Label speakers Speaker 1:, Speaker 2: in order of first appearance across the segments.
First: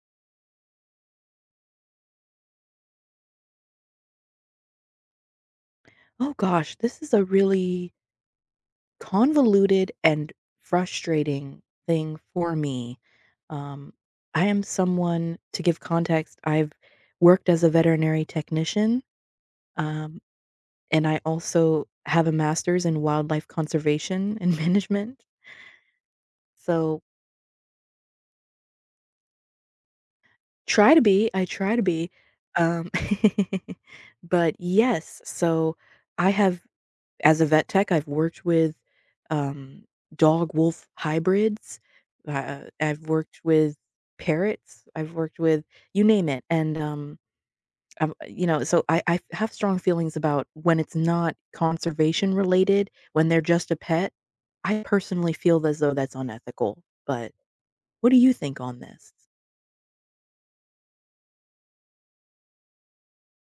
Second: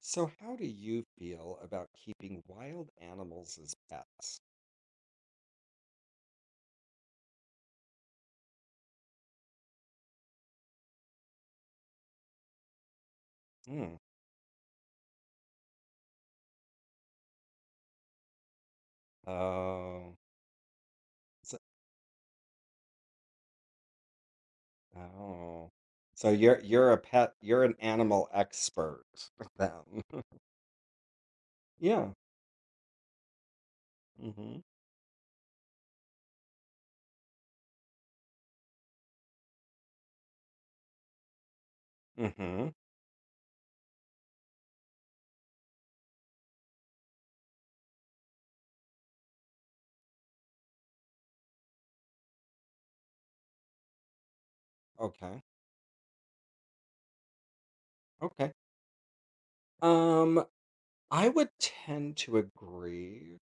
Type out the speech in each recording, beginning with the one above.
Speaker 1: So, how do you feel about keeping wild animals as pets?
Speaker 2: Oh gosh, this is a really convoluted and frustrating thing for me. Um,
Speaker 1: Hmm.
Speaker 2: I am someone, to give context, I've worked as a veterinary technician,
Speaker 1: Oh,
Speaker 2: um, and I
Speaker 1: so,
Speaker 2: also have a master's in wildlife conservation and management.
Speaker 1: oh. So you're a
Speaker 2: So
Speaker 1: pet. You're an animal expert then.
Speaker 2: I try to be.
Speaker 1: Yeah.
Speaker 2: Um, but
Speaker 1: Mm-hmm.
Speaker 2: yes, so I have as a vet tech, I've worked with, um, dog wolf hybrids,
Speaker 1: Mm-hmm.
Speaker 2: I've worked with parrots, I've worked with you name it, and, I've so I have strong feelings about when it's not conservation related, when they're just a pet. I personally
Speaker 1: Okay.
Speaker 2: feel as though that's unethical, but what do you
Speaker 1: Okay.
Speaker 2: think on this?
Speaker 1: Um, I would tend to agree.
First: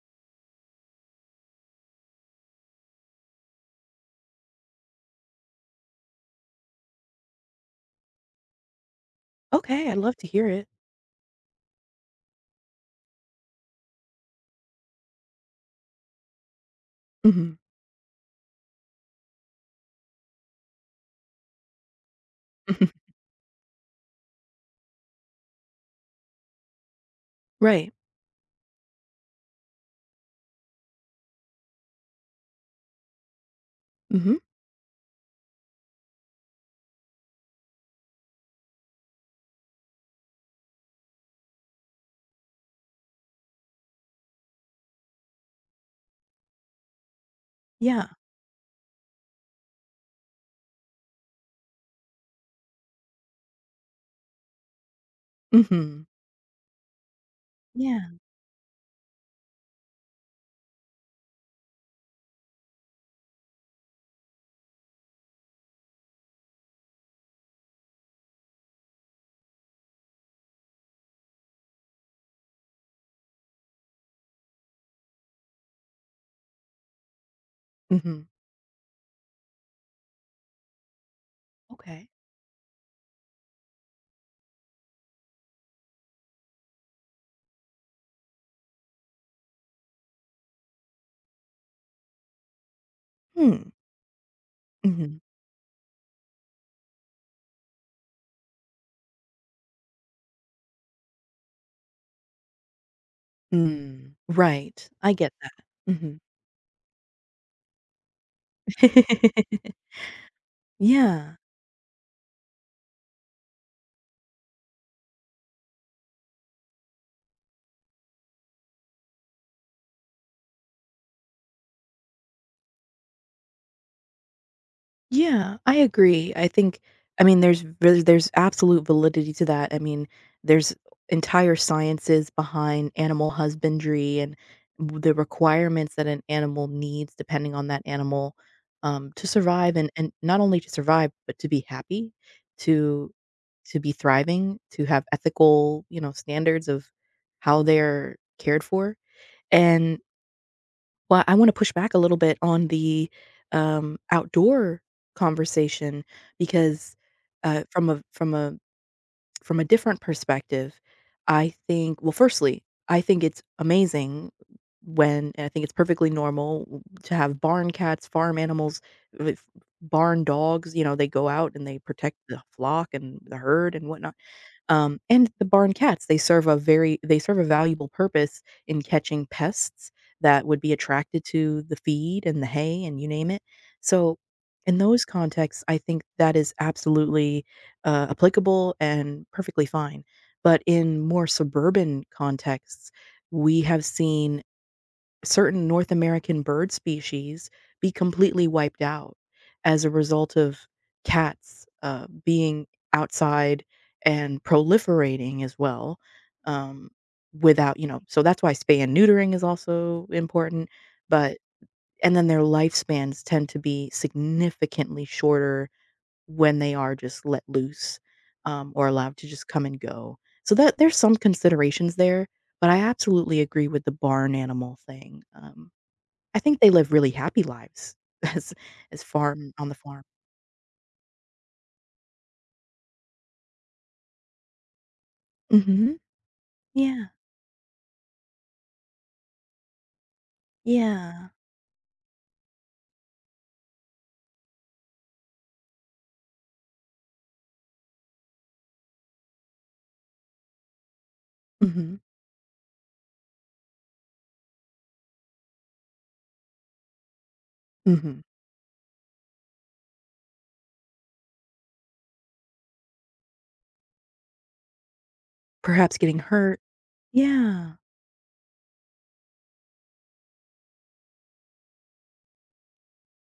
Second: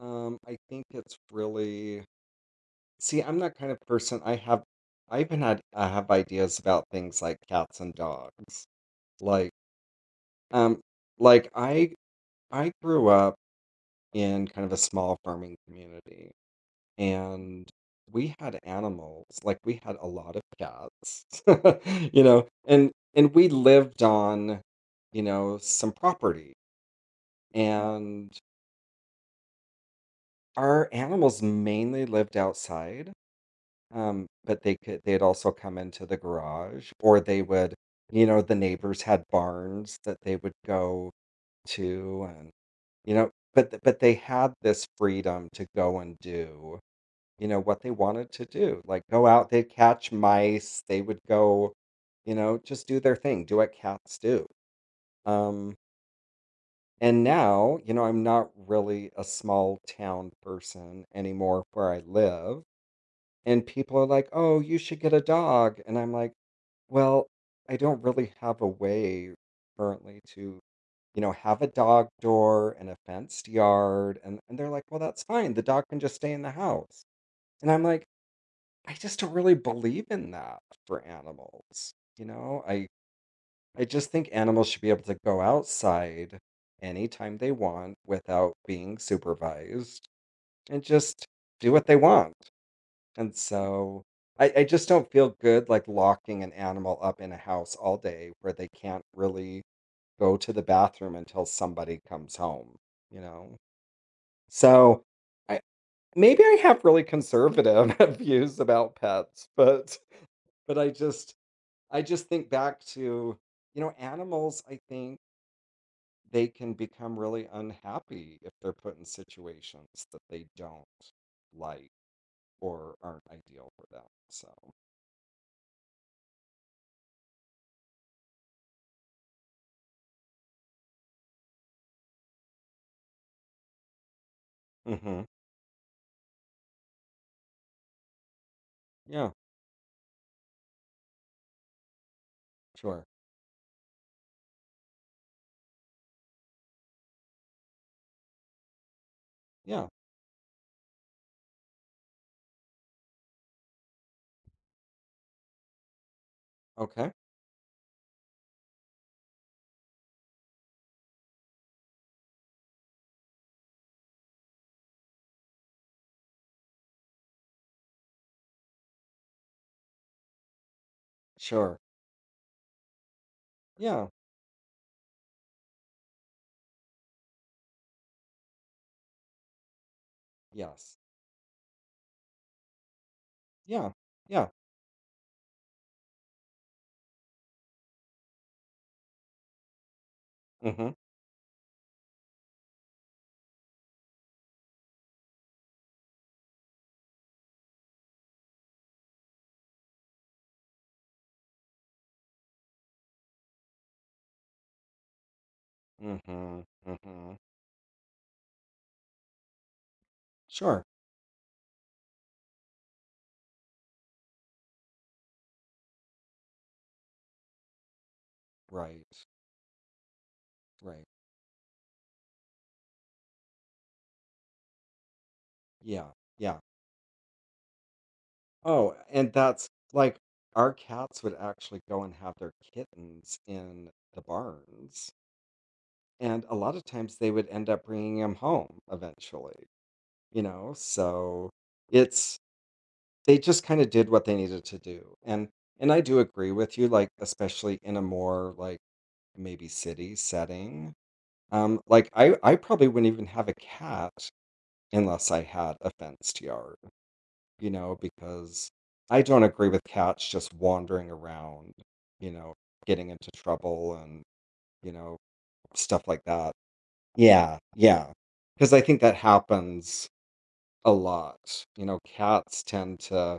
Speaker 1: I think it's really, see, I'm that kind of person. I have, I even had, I have ideas about things like cats and dogs. Like,
Speaker 2: Okay, I'd love to hear it.
Speaker 1: um, like I I grew up in kind of a small farming community,
Speaker 2: Mhm.
Speaker 1: and we had animals. Like we had a lot of cats, you know, and we lived on, you know, some property.
Speaker 2: Right.
Speaker 1: And our animals mainly lived outside.
Speaker 2: Mhm.
Speaker 1: But they'd also come into the garage, or they would, you know, the neighbors had barns that they would go Too, and, you know but th but they had this freedom to go and do, you know, what they
Speaker 2: Yeah.
Speaker 1: wanted to do, like, go out, they'd catch mice, they would go, you know, just do their thing, do what cats do, um,
Speaker 2: Mhm.
Speaker 1: and now, you know,
Speaker 2: Yeah.
Speaker 1: I'm not really a small town person anymore where I live, and people are like, "Oh, you should get a dog," and I'm like, "Well, I don't really have a way currently to," you know, have a dog door and a fenced yard. And, they're like, well, that's fine. The dog can just stay in the house. And I'm like,
Speaker 2: Mhm.
Speaker 1: I just don't really believe in that for animals.
Speaker 2: Okay.
Speaker 1: I just think animals should be able to go outside anytime they want without being supervised and just do what they want. And
Speaker 2: Hmm.
Speaker 1: so I just don't
Speaker 2: Mhm.
Speaker 1: feel good like locking an animal up in a house all day where they can't really go to the bathroom until somebody comes home, you know?
Speaker 2: Mm, right.
Speaker 1: So
Speaker 2: I get that.
Speaker 1: I
Speaker 2: Mhm.
Speaker 1: maybe I have really conservative views about pets, but but I
Speaker 2: Yeah.
Speaker 1: just I just think back to, you know, animals, I think they can become really unhappy if they're put in situations that they don't like or aren't ideal for them. So,
Speaker 2: Yeah, I agree. I think I mean, there's really there's absolute validity to that. I mean, there's entire sciences behind animal husbandry and w the
Speaker 1: hmm,
Speaker 2: requirements that an animal needs depending on that animal, to
Speaker 1: yeah,
Speaker 2: survive and not only to survive, but to be happy,
Speaker 1: sure.
Speaker 2: to be thriving, to have ethical standards of how they're cared for.
Speaker 1: Yeah,
Speaker 2: And Well, I wanna push back a little bit on the outdoor conversation because,
Speaker 1: okay,
Speaker 2: uh, from a from a from a different perspective, I think well, firstly, I think it's amazing when and I think it's perfectly normal w to have barn cats, farm animals, with barn dogs they go out and
Speaker 1: sure.
Speaker 2: they protect the flock and the herd and
Speaker 1: Yeah,
Speaker 2: whatnot. And the barn cats, they serve a very they serve a valuable purpose in catching pests that would be
Speaker 1: yes,
Speaker 2: attracted to the feed and the hay and you name it.
Speaker 1: yeah,
Speaker 2: So
Speaker 1: yeah.
Speaker 2: in those contexts, I think that is absolutely applicable and perfectly fine. But
Speaker 1: Mm-hmm.
Speaker 2: in more suburban contexts, we have seen certain North American bird species be completely wiped out as a result of cats, being outside and proliferating as well,
Speaker 1: Mm-hmm.
Speaker 2: um,
Speaker 1: Mm-hmm.
Speaker 2: without so that's why spay and neutering is also important,
Speaker 1: Sure.
Speaker 2: but and then their lifespans tend to be significantly shorter when they are just let loose, or allowed
Speaker 1: Right.
Speaker 2: to just come and go. So that there's
Speaker 1: Right.
Speaker 2: some considerations there, but I absolutely agree with the barn animal thing,
Speaker 1: Yeah.
Speaker 2: I
Speaker 1: Yeah.
Speaker 2: think they live really happy lives as
Speaker 1: Oh, and
Speaker 2: farm on
Speaker 1: that's
Speaker 2: the farm.
Speaker 1: like our cats would actually go and have their kittens in the barns.
Speaker 2: Mhm.
Speaker 1: And a lot of
Speaker 2: Yeah.
Speaker 1: times they would end up bringing them home eventually, you know?
Speaker 2: Yeah.
Speaker 1: So it's, they just kind of did what they needed to do. And, I do agree with you, like, especially in a more like maybe city setting.
Speaker 2: Mhm.
Speaker 1: Like I probably wouldn't even have a cat unless I had a fenced yard. You know,
Speaker 2: Mhm.
Speaker 1: because I don't agree with cats just wandering around, you know, getting into trouble and, you know,
Speaker 2: Perhaps
Speaker 1: stuff
Speaker 2: getting
Speaker 1: like that.
Speaker 2: hurt.
Speaker 1: Yeah,
Speaker 2: Yeah.
Speaker 1: yeah. Because I think that happens a lot. You know, cats tend to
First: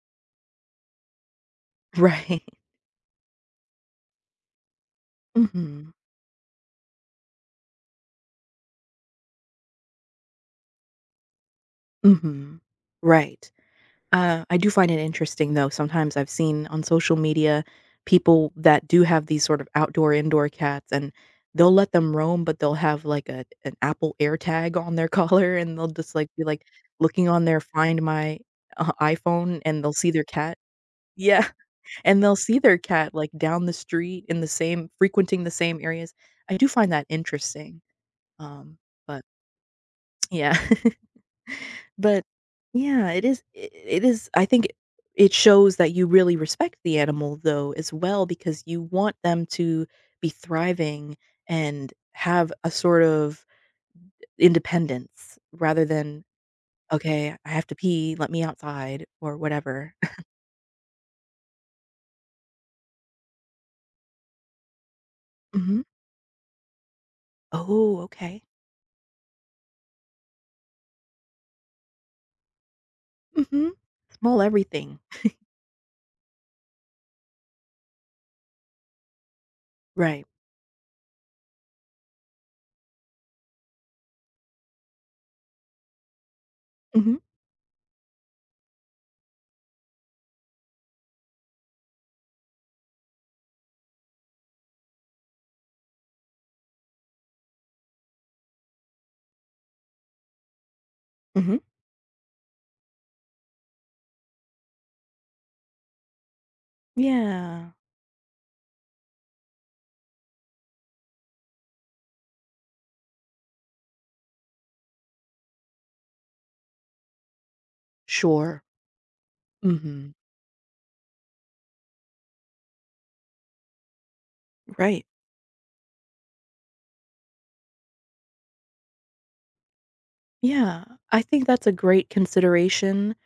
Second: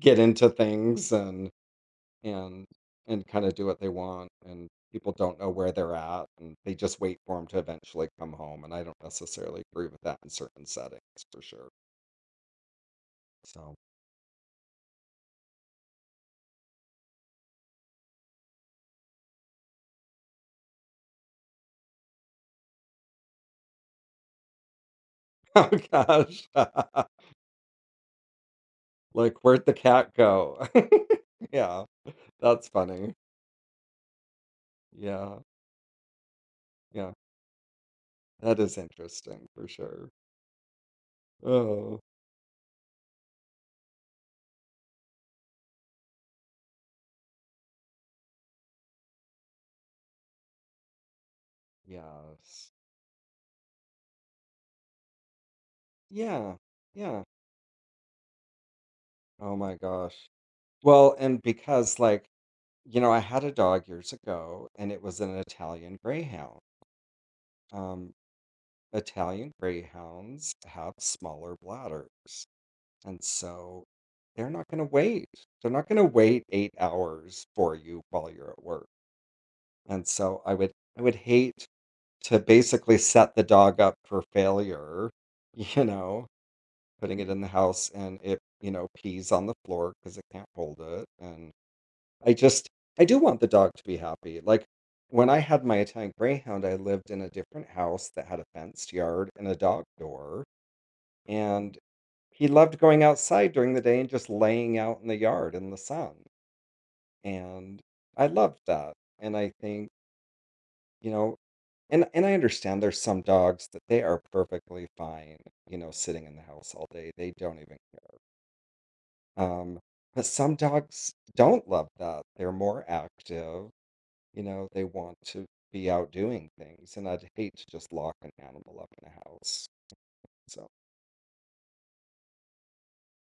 Speaker 1: get into things and,
Speaker 2: Right.
Speaker 1: and, and kind of do what they want, and people don't know where
Speaker 2: Mhm.
Speaker 1: they're at, and they just wait for them to eventually come home, and I don't necessarily agree with that in certain settings for sure.
Speaker 2: Mhm. Right.
Speaker 1: So
Speaker 2: I do find it interesting, though, sometimes I've seen on social media people that do have these sort of outdoor, indoor cats, and they'll let them roam, but they'll have, like, a an Apple AirTag on their collar,
Speaker 1: oh
Speaker 2: and they'll just, like, be,
Speaker 1: gosh
Speaker 2: like, looking on their Find My,
Speaker 1: like,
Speaker 2: iPhone,
Speaker 1: "Where'd the
Speaker 2: and they'll see
Speaker 1: cat
Speaker 2: their cat.
Speaker 1: go?"
Speaker 2: Yeah,
Speaker 1: Yeah,
Speaker 2: and they'll see
Speaker 1: that's
Speaker 2: their cat,
Speaker 1: funny.
Speaker 2: like, down the street in the same
Speaker 1: Yeah,
Speaker 2: frequenting the same areas. I do find that
Speaker 1: yeah,
Speaker 2: interesting,
Speaker 1: that is
Speaker 2: um, but
Speaker 1: interesting for sure.
Speaker 2: yeah.
Speaker 1: Oh,
Speaker 2: But, yeah, it is I think it shows that you really respect the animal, though, as well, because you want them to be thriving and have a
Speaker 1: yes.
Speaker 2: sort of independence rather than,
Speaker 1: Yeah, yeah.
Speaker 2: "Okay, I have to pee, let me outside," or
Speaker 1: Oh my
Speaker 2: whatever.
Speaker 1: gosh. Well, and because, like, you know, I had a dog years ago, and it was an
Speaker 2: Mhm.
Speaker 1: Italian Greyhound.
Speaker 2: Oh,
Speaker 1: Um,
Speaker 2: okay.
Speaker 1: Italian Greyhounds have smaller bladders, and
Speaker 2: Mhm.
Speaker 1: so
Speaker 2: Small
Speaker 1: they're not gonna
Speaker 2: everything.
Speaker 1: wait. They're not gonna wait 8 hours for you while you're at work. And
Speaker 2: Right.
Speaker 1: so I would hate to basically set the dog up for failure, you know,
Speaker 2: Mhm,
Speaker 1: putting it in the house and it, you know, pees on the floor because it can't hold it. And I just I do want the dog to be happy. Like when I had my Italian Greyhound, I lived in a different house that had a fenced yard and a dog door.
Speaker 2: mhm.
Speaker 1: And he loved going outside during the day and just laying out in the yard in the sun.
Speaker 2: Yeah.
Speaker 1: And I loved that. And I think, you know, and I understand there's some dogs that they are perfectly fine, you know, sitting in the house all day. They don't even care.
Speaker 2: Sure.
Speaker 1: Um,
Speaker 2: Mhm.
Speaker 1: but some dogs don't love that. They're more active, you know, they
Speaker 2: Right.
Speaker 1: want to be out doing things. And I'd hate to just lock an animal up in a house. So
Speaker 2: Yeah, I think that's a great consideration,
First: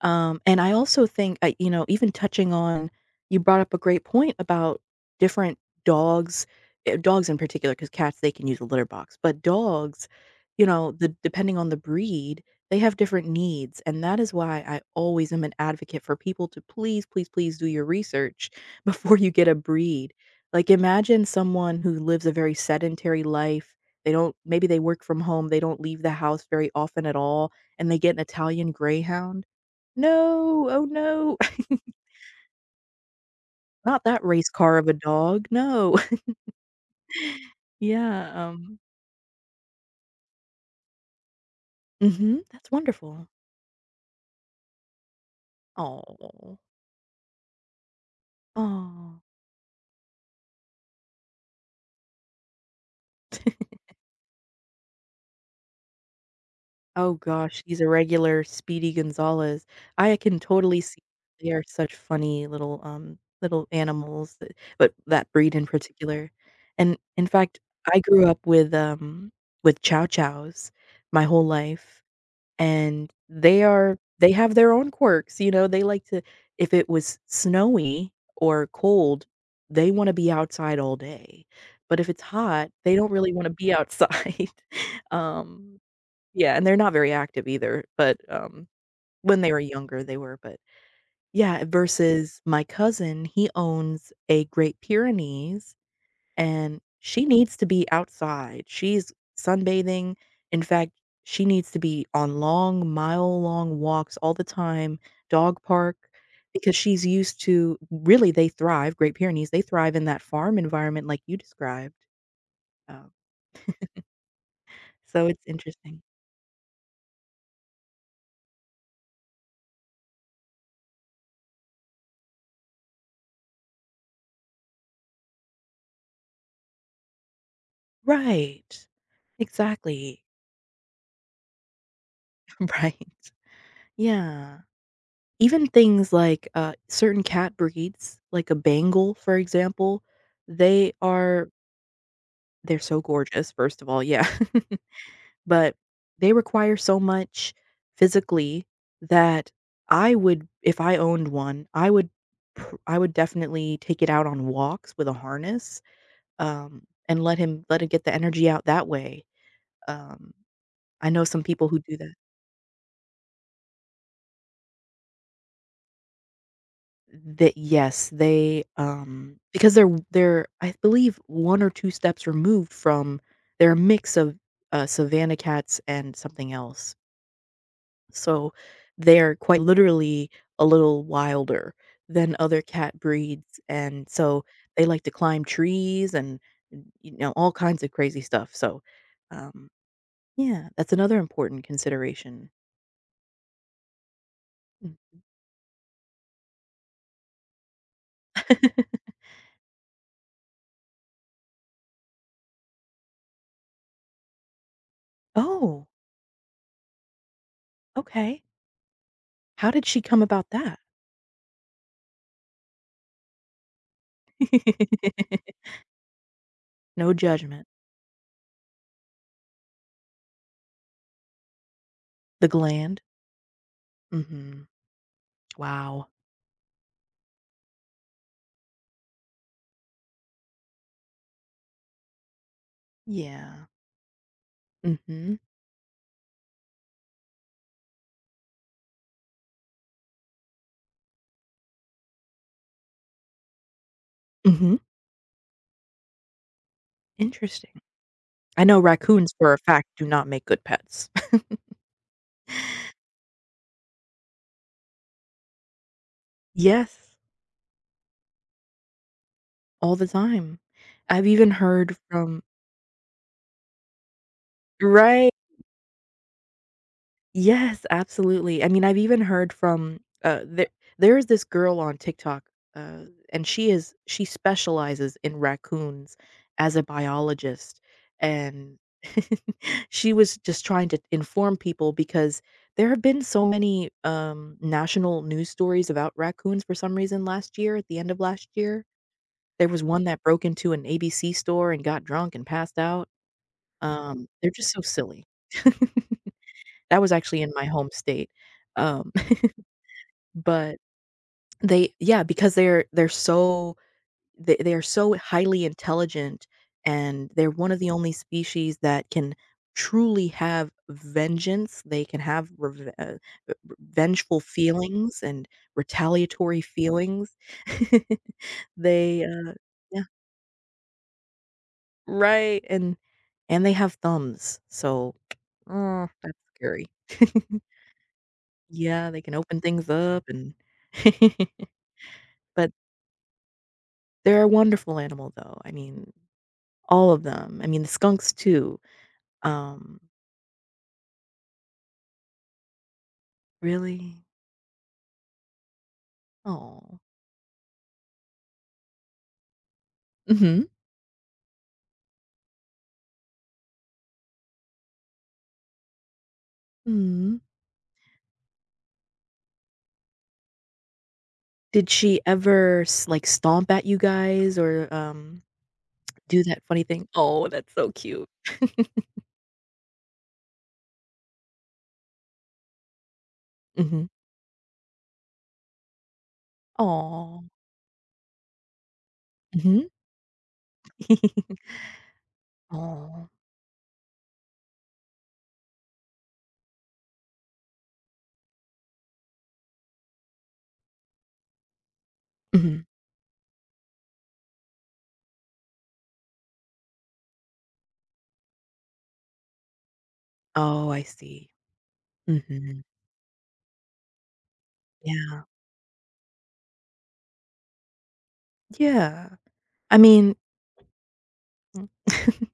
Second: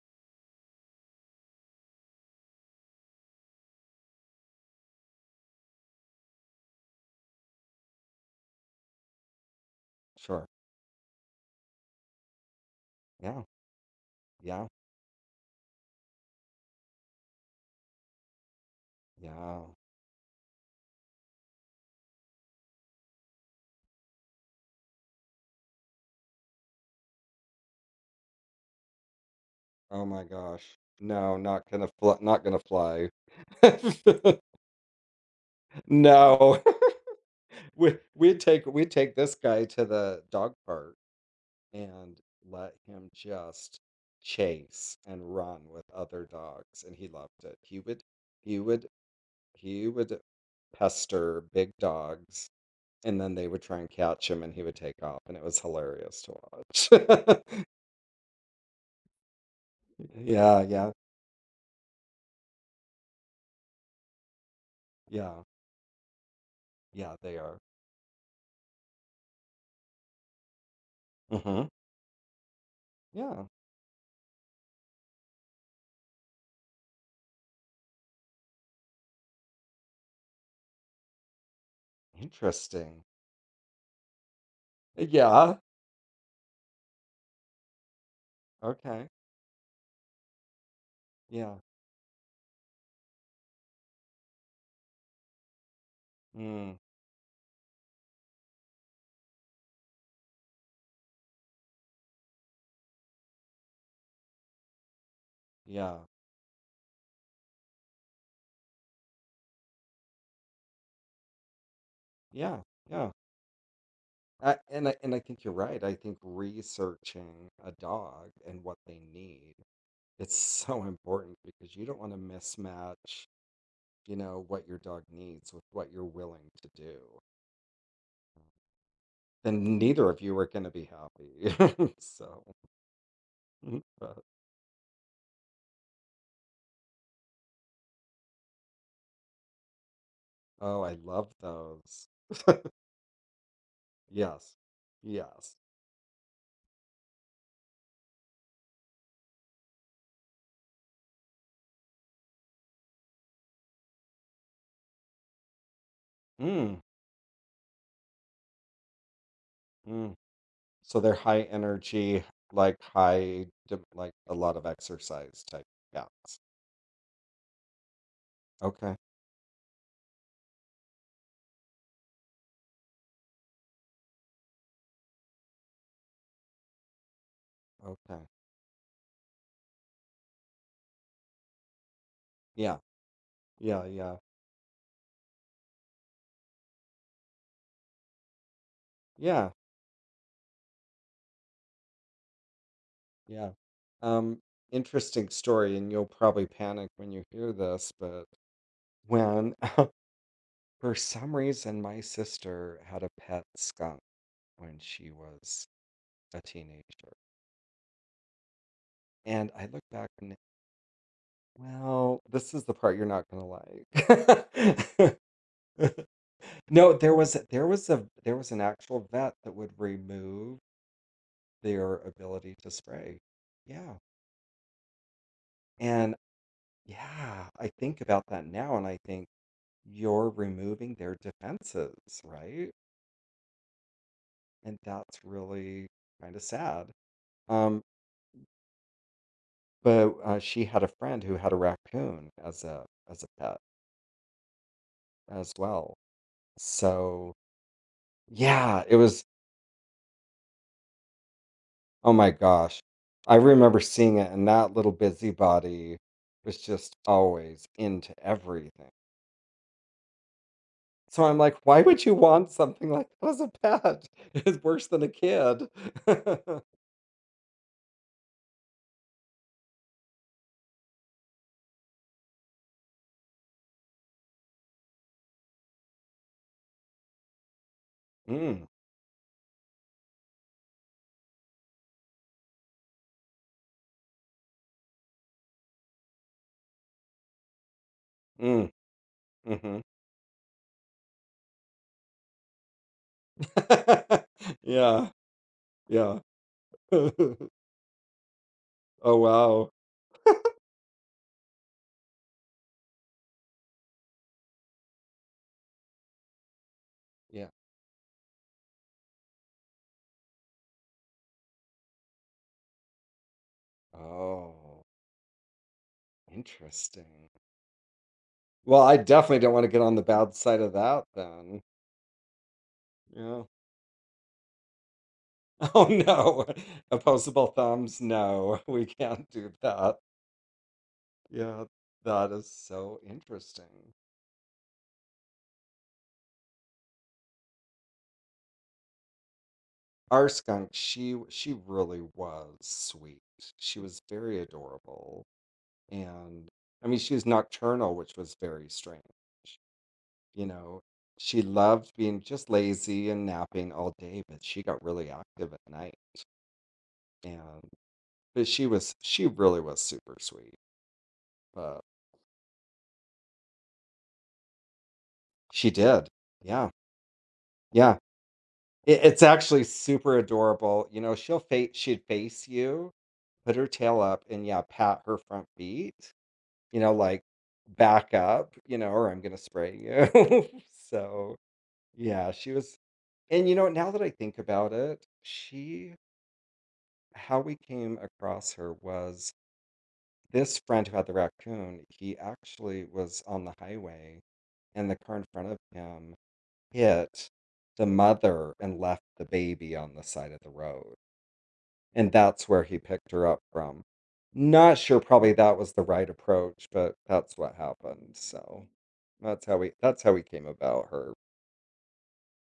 Speaker 2: and I also think, even touching on you brought up a great point about different dogs, dogs in particular, because cats, they can use a litter box, but dogs,
Speaker 1: sure.
Speaker 2: you know, the depending on the breed, they have different
Speaker 1: Yeah.
Speaker 2: needs, and that is why
Speaker 1: Yeah.
Speaker 2: I always am an advocate for people to please, please, please do your research before you get a
Speaker 1: Yeah.
Speaker 2: breed. Like, imagine someone who lives a very sedentary life they don't maybe they work from home, they don't leave the house very often at all, and they get an Italian Greyhound.
Speaker 1: Oh my
Speaker 2: No,
Speaker 1: gosh.
Speaker 2: oh no,
Speaker 1: No, not gonna fly, not gonna fly.
Speaker 2: not that race car of a dog, no.
Speaker 1: No.
Speaker 2: Yeah,
Speaker 1: We take this guy to the dog park and
Speaker 2: mhm, that's
Speaker 1: let him
Speaker 2: wonderful.
Speaker 1: just chase and run with other
Speaker 2: Oh,
Speaker 1: dogs, and he loved it. He would
Speaker 2: oh.
Speaker 1: he would pester big dogs, and then they would try and catch him, and he would take off, and it was hilarious to watch.
Speaker 2: Oh gosh, he's a regular Speedy Gonzales. I can
Speaker 1: Yeah,
Speaker 2: totally
Speaker 1: yeah,
Speaker 2: see They are such funny little little animals, that but that
Speaker 1: yeah,
Speaker 2: breed in particular. And
Speaker 1: yeah,
Speaker 2: in
Speaker 1: they are.
Speaker 2: fact, I grew up with, Chow Chows my whole
Speaker 1: Hmm,
Speaker 2: life, and
Speaker 1: yeah,
Speaker 2: they have their own quirks, you know, they like to if it was snowy or cold, they wanna be outside all day, but if it's hot, they
Speaker 1: interesting,
Speaker 2: don't really wanna be outside.
Speaker 1: yeah,
Speaker 2: Um yeah, and they're not very active either, but
Speaker 1: okay,
Speaker 2: when they were younger, they were, but
Speaker 1: yeah,
Speaker 2: yeah, versus my cousin, he owns a Great Pyrenees,
Speaker 1: mm,
Speaker 2: and she needs to be outside. She's sunbathing. In fact, she needs to be on long, mile-long walks all the time, dog park,
Speaker 1: yeah,
Speaker 2: because she's they thrive Great Pyrenees, they thrive in that farm environment like you described,
Speaker 1: yeah,
Speaker 2: um,
Speaker 1: yeah. I
Speaker 2: so it's
Speaker 1: think you're right. I
Speaker 2: interesting.
Speaker 1: think researching a dog and what they need, it's so important because you don't want to mismatch, you know, what your dog needs with what you're willing to do.
Speaker 2: Right.
Speaker 1: Then neither of
Speaker 2: Exactly.
Speaker 1: you are going to be happy. So,
Speaker 2: Right.
Speaker 1: but,
Speaker 2: Yeah. Even things like, certain cat breeds, like a Bengal, for example,
Speaker 1: oh,
Speaker 2: they
Speaker 1: I love
Speaker 2: are
Speaker 1: those.
Speaker 2: they're so gorgeous, first of all, yeah,
Speaker 1: Yes. Yes.
Speaker 2: but they require so much physically that I would if I owned one, I would definitely take it out on walks with a harness,
Speaker 1: Mm,
Speaker 2: and let it get the energy out that way.
Speaker 1: mm.
Speaker 2: Um,
Speaker 1: So
Speaker 2: I
Speaker 1: they're
Speaker 2: know
Speaker 1: high
Speaker 2: some people who do that.
Speaker 1: energy, like high, de- like a lot of exercise type cats. Okay.
Speaker 2: Because they're, I believe, one or two steps removed from they're a mix of, savanna cats and something else.
Speaker 1: Okay.
Speaker 2: So, they're quite literally a little wilder than other
Speaker 1: Yeah.
Speaker 2: cat breeds,
Speaker 1: Yeah.
Speaker 2: and
Speaker 1: Yeah.
Speaker 2: so they like to climb trees and all kinds of crazy stuff. So,
Speaker 1: Yeah,
Speaker 2: um, yeah, that's another important consideration.
Speaker 1: yeah. Um,
Speaker 2: Mhm.
Speaker 1: Interesting story, and you'll probably panic when you hear this, but when for some reason my sister had a pet skunk when she was
Speaker 2: Oh,
Speaker 1: a teenager.
Speaker 2: okay.
Speaker 1: And I
Speaker 2: How
Speaker 1: look
Speaker 2: did she
Speaker 1: back
Speaker 2: come
Speaker 1: and
Speaker 2: about that?
Speaker 1: well, this is the part you're not gonna like. No,
Speaker 2: No
Speaker 1: there was there
Speaker 2: judgment.
Speaker 1: was a there was an actual vet that would remove their
Speaker 2: The
Speaker 1: ability to
Speaker 2: gland?
Speaker 1: spray. Yeah.
Speaker 2: Mhm. Wow.
Speaker 1: And yeah, I think about that now and I think you're removing their defenses, right?
Speaker 2: Yeah.
Speaker 1: And that's
Speaker 2: Mhm.
Speaker 1: really kind of sad. Um, but she had a friend who had a raccoon as a pet
Speaker 2: Mhm.
Speaker 1: as well. So
Speaker 2: Interesting. I know
Speaker 1: yeah, it was.
Speaker 2: raccoons for a fact do not make good pets.
Speaker 1: Oh my gosh, I remember seeing it, and that little busybody was just
Speaker 2: Yes,
Speaker 1: always into everything.
Speaker 2: all the time.
Speaker 1: So
Speaker 2: I've
Speaker 1: I'm
Speaker 2: even
Speaker 1: like, why
Speaker 2: heard
Speaker 1: would you
Speaker 2: from
Speaker 1: want something like that as a pet? It's worse than a
Speaker 2: Right.
Speaker 1: kid.
Speaker 2: Yes, absolutely. I mean, I've even heard from, there is this girl on TikTok, uh, and she specializes in raccoons as a biologist,
Speaker 1: Mm,
Speaker 2: and she was just trying to inform people because there have been so many, national news stories about raccoons for some reason last year, at the end of last
Speaker 1: mm,
Speaker 2: year. There was
Speaker 1: mhm.
Speaker 2: one that broke into an ABC store and got drunk and passed out. They're just so
Speaker 1: Yeah,
Speaker 2: silly.
Speaker 1: yeah.
Speaker 2: That was actually in my home state, um,
Speaker 1: Oh, wow.
Speaker 2: but they yeah, because they are so highly intelligent, and
Speaker 1: Yeah.
Speaker 2: they're one of the only species that can truly have vengeance. They can have reve uh, vengeful
Speaker 1: Oh,
Speaker 2: feelings and retaliatory
Speaker 1: interesting.
Speaker 2: feelings.
Speaker 1: Well, I
Speaker 2: They,
Speaker 1: definitely don't
Speaker 2: uh
Speaker 1: wanna get on
Speaker 2: yeah.
Speaker 1: the bad side of that then.
Speaker 2: Right, and
Speaker 1: Yeah.
Speaker 2: they have thumbs, so
Speaker 1: Oh,
Speaker 2: that's
Speaker 1: no.
Speaker 2: scary.
Speaker 1: Opposable thumbs, no. We
Speaker 2: Yeah, they
Speaker 1: can't
Speaker 2: can
Speaker 1: do
Speaker 2: open things
Speaker 1: that.
Speaker 2: up and
Speaker 1: Yeah, that is
Speaker 2: but
Speaker 1: so interesting.
Speaker 2: they're a wonderful animal though. I mean, all of them. I mean, the skunks too. Um,
Speaker 1: Our skunk, she really was sweet. She was
Speaker 2: really?
Speaker 1: very adorable, and, I mean,
Speaker 2: Oh.
Speaker 1: she was nocturnal, which was very strange. You
Speaker 2: Mhm.
Speaker 1: know, she loved being just lazy and napping all day, but she got really active at night.
Speaker 2: Mhm.
Speaker 1: And but she was she really was super sweet. But
Speaker 2: Did she ever s like stomp at you guys or,
Speaker 1: she did.
Speaker 2: do that
Speaker 1: Yeah.
Speaker 2: funny thing? Oh, that's so
Speaker 1: Yeah.
Speaker 2: cute.
Speaker 1: It's actually super adorable. You know, she'd face you, put her tail
Speaker 2: Mhm.
Speaker 1: up and yeah, pat her front feet, you know, like
Speaker 2: Oh.
Speaker 1: back up, you know, or I'm gonna spray
Speaker 2: Mhm.
Speaker 1: you. So yeah, she was,
Speaker 2: Aw.
Speaker 1: and you know, now that I think about it, she how we came across her was this friend who had the raccoon, he
Speaker 2: Mhm.
Speaker 1: actually was on the highway, and the car in front of him hit the mother and left the baby on the side of the
Speaker 2: Oh,
Speaker 1: road.
Speaker 2: I see.
Speaker 1: And that's where he
Speaker 2: Mhm.
Speaker 1: picked her up from. Not sure probably
Speaker 2: Yeah.
Speaker 1: that was the right approach, but that's what happened. So
Speaker 2: Yeah.
Speaker 1: that's how
Speaker 2: I
Speaker 1: we
Speaker 2: mean
Speaker 1: came about her.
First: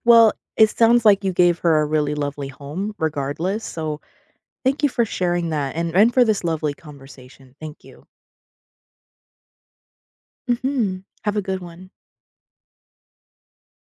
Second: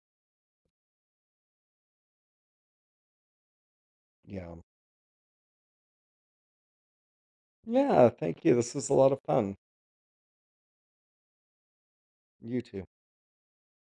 Speaker 2: Well, it sounds like you gave her a really lovely home regardless, so
Speaker 1: Yeah.
Speaker 2: thank you for sharing that and for this lovely conversation. Thank you.
Speaker 1: Yeah, thank you. This was a lot of fun.
Speaker 2: Mhm. Have a good one.
Speaker 1: You too.